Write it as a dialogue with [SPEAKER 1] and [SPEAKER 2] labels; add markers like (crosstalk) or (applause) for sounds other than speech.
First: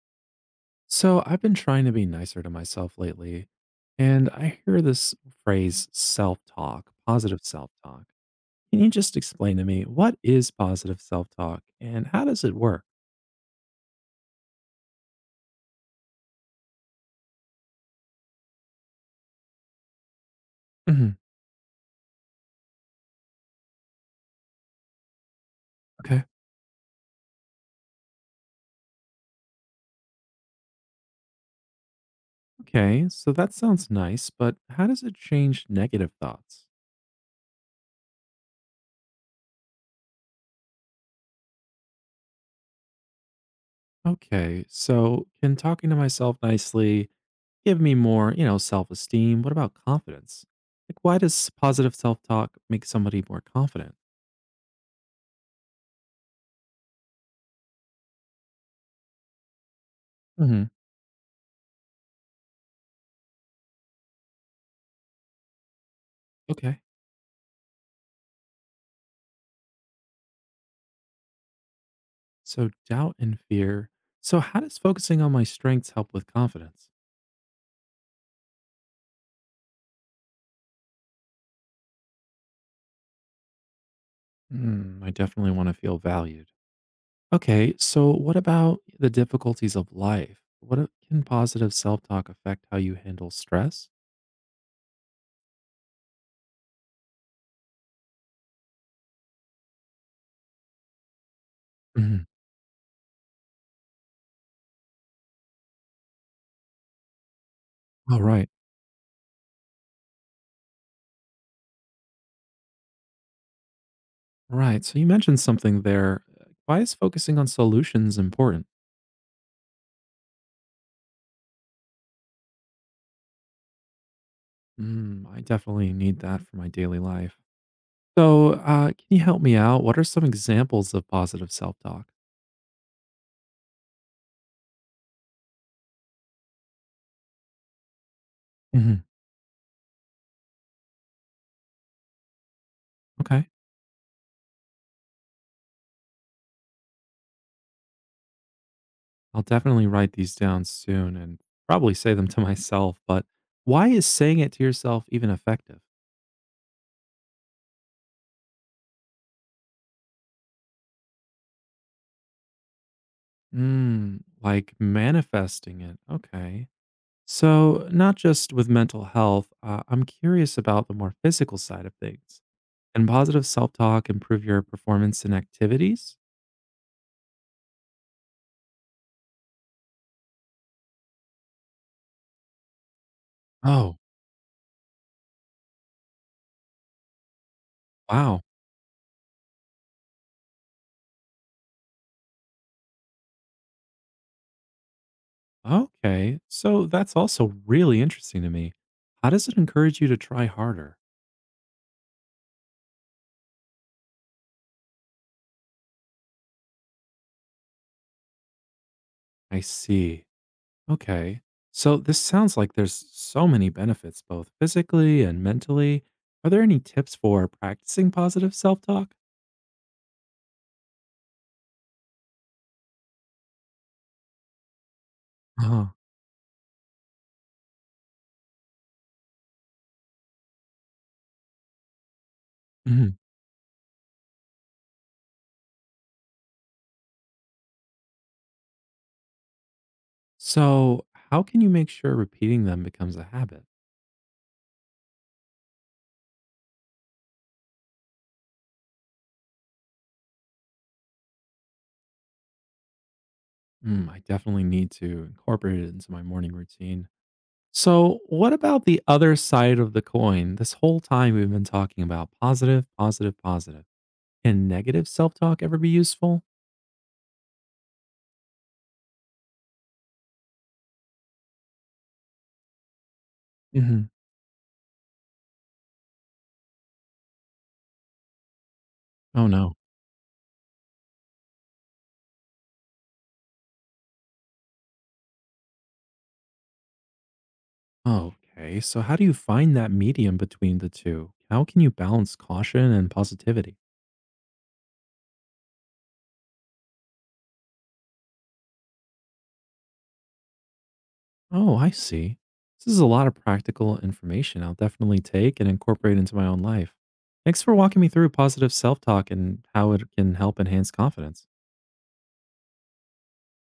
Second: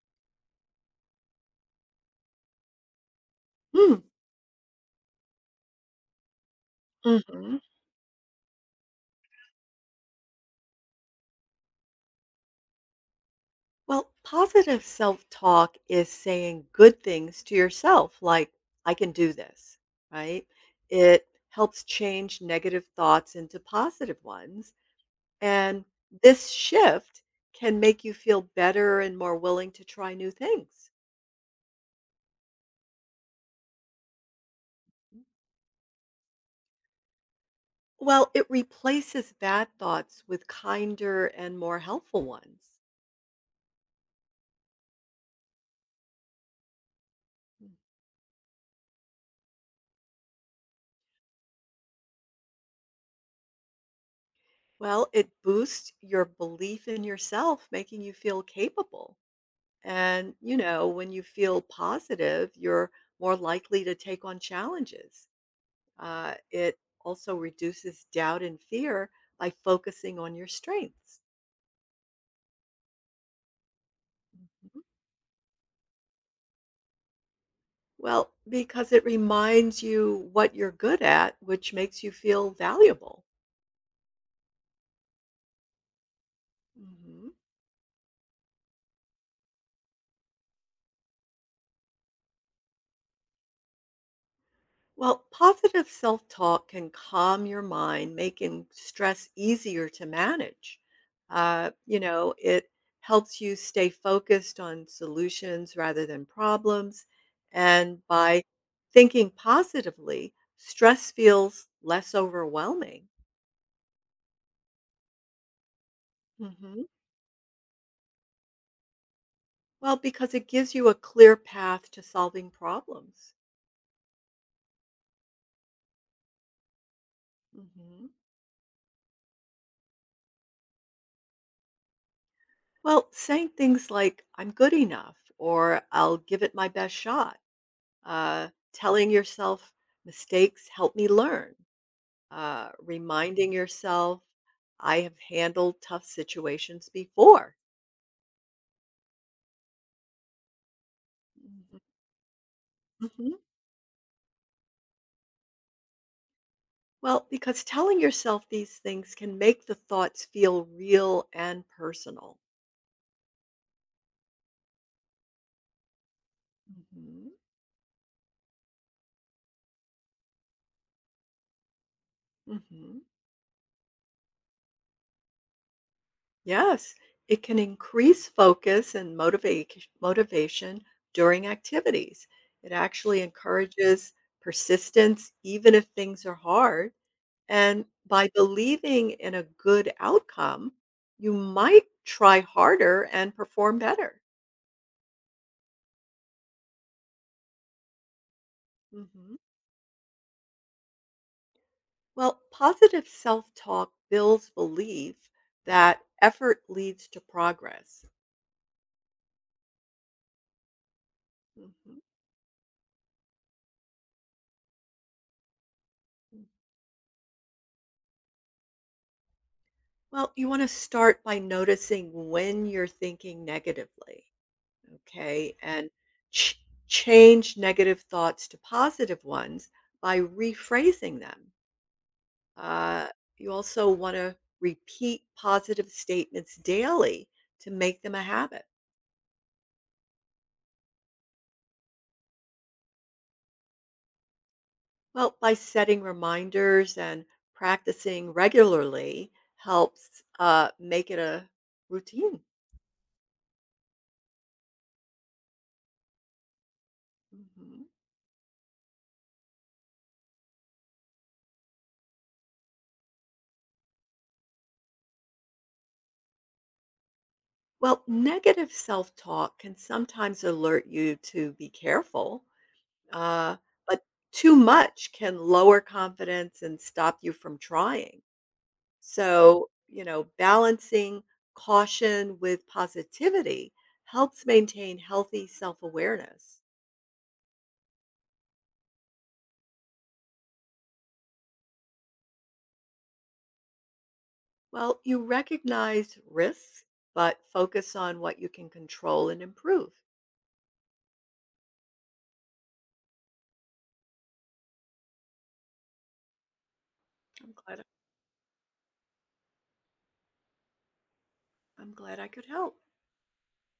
[SPEAKER 1] So I've been trying to be nicer to myself lately,
[SPEAKER 2] Mm,
[SPEAKER 1] and I hear this phrase self talk, positive
[SPEAKER 2] mhm.
[SPEAKER 1] self talk. Can you just explain to me what is positive self talk and how does it work?
[SPEAKER 2] Well, positive self-talk is saying good things to yourself, like, "I can do this," right?
[SPEAKER 1] Hmm.
[SPEAKER 2] It helps change negative thoughts into positive ones, and
[SPEAKER 1] Okay.
[SPEAKER 2] this shift can make you feel better and more willing to try new things.
[SPEAKER 1] Okay. So that sounds nice, but how does it change negative thoughts?
[SPEAKER 2] Well, it replaces bad thoughts with kinder and more helpful ones.
[SPEAKER 1] Okay. So can talking to myself nicely give me more, self esteem? What about confidence? Like, why does positive self talk make somebody more confident?
[SPEAKER 2] Well, it boosts your belief in yourself, making you feel capable. And, you
[SPEAKER 1] Hmm.
[SPEAKER 2] know, when you feel positive, you're more likely to take on challenges. It
[SPEAKER 1] Okay.
[SPEAKER 2] also reduces doubt and fear by focusing on your strengths.
[SPEAKER 1] So doubt and fear. So how does
[SPEAKER 2] Mhm.
[SPEAKER 1] focusing on my strengths help with confidence?
[SPEAKER 2] Well, because it reminds you what you're good at, which makes you feel valuable.
[SPEAKER 1] Hmm, I definitely want to feel valued.
[SPEAKER 2] Mhm.
[SPEAKER 1] Okay, so what about the difficulties of life? Can positive self-talk affect how you handle stress?
[SPEAKER 2] Well, positive self talk can calm your mind, making stress easier to manage.
[SPEAKER 1] Mhm.
[SPEAKER 2] It helps you stay focused on solutions rather than problems. And
[SPEAKER 1] Oh,
[SPEAKER 2] by
[SPEAKER 1] right.
[SPEAKER 2] thinking positively, stress feels less overwhelming.
[SPEAKER 1] Right. So you mentioned something there. Why
[SPEAKER 2] Hmm.
[SPEAKER 1] is focusing on solutions important?
[SPEAKER 2] Well, because it gives you a clear path to solving problems.
[SPEAKER 1] Mm, I definitely need that for my daily life.
[SPEAKER 2] Hmm.
[SPEAKER 1] So, can you help me out? What are some examples of positive self-talk?
[SPEAKER 2] Well, saying things like, "I'm good enough," or "I'll give it my best shot,"
[SPEAKER 1] Mhm.
[SPEAKER 2] telling yourself mistakes help me learn,
[SPEAKER 1] Okay.
[SPEAKER 2] reminding yourself I have handled tough situations before.
[SPEAKER 1] I'll definitely write these down soon and
[SPEAKER 2] Mhm.
[SPEAKER 1] probably say them (laughs) to myself, but
[SPEAKER 2] Mhm.
[SPEAKER 1] why is saying it to yourself even effective?
[SPEAKER 2] Well, because telling yourself these things can make the thoughts feel real and personal.
[SPEAKER 1] Mm, like manifesting it. Okay.
[SPEAKER 2] Mhm.
[SPEAKER 1] So, not just with mental health, I'm curious about the more physical side of things.
[SPEAKER 2] Hmm.
[SPEAKER 1] Can positive self talk improve your performance in activities?
[SPEAKER 2] Yes, it can increase focus and motivation during activities. It actually
[SPEAKER 1] Oh,
[SPEAKER 2] encourages persistence even if things are hard. And by
[SPEAKER 1] wow.
[SPEAKER 2] believing in a good outcome, you might try harder and perform better.
[SPEAKER 1] Okay. So, that's also really interesting to me. How
[SPEAKER 2] Mhm.
[SPEAKER 1] does it encourage you to try harder?
[SPEAKER 2] Well, positive self talk builds belief that effort leads to progress.
[SPEAKER 1] I see. Okay. So
[SPEAKER 2] Mhm.
[SPEAKER 1] this sounds like there's so many benefits, both physically and mentally. Are there any tips for practicing positive self talk?
[SPEAKER 2] Well, you want to start by noticing when you're thinking negatively, okay?
[SPEAKER 1] uh
[SPEAKER 2] And ch- change negative thoughts to positive ones by rephrasing them. Uh,
[SPEAKER 1] Mhm.
[SPEAKER 2] you also want to repeat positive statements daily to make them a habit.
[SPEAKER 1] So, how can you make sure repeating them becomes a habit?
[SPEAKER 2] Well, by setting reminders and practicing regularly helps make it a routine.
[SPEAKER 1] Mm, I definitely need to incorporate it into my morning routine.
[SPEAKER 2] Mhm.
[SPEAKER 1] So, what about the other side of the coin? This whole time we've been talking about positive, positive, positive. Can negative self talk ever be useful?
[SPEAKER 2] Well, negative self talk can sometimes alert you to be careful, uh, but
[SPEAKER 1] Mhm.
[SPEAKER 2] too much can lower confidence and stop you from trying.
[SPEAKER 1] Oh
[SPEAKER 2] So,
[SPEAKER 1] no.
[SPEAKER 2] you know, balancing caution with positivity helps maintain healthy self awareness.
[SPEAKER 1] Okay, so how do you find that medium between the two? How can you balance caution and positivity?
[SPEAKER 2] Well, you recognize risks, but focus on what you can control and improve.
[SPEAKER 1] Oh, I see. This is a lot of practical information I'll definitely take and incorporate into my own life.
[SPEAKER 2] I'm
[SPEAKER 1] Thanks for
[SPEAKER 2] glad.
[SPEAKER 1] walking me through positive self talk and how it can help enhance confidence.
[SPEAKER 2] I'm glad I could help.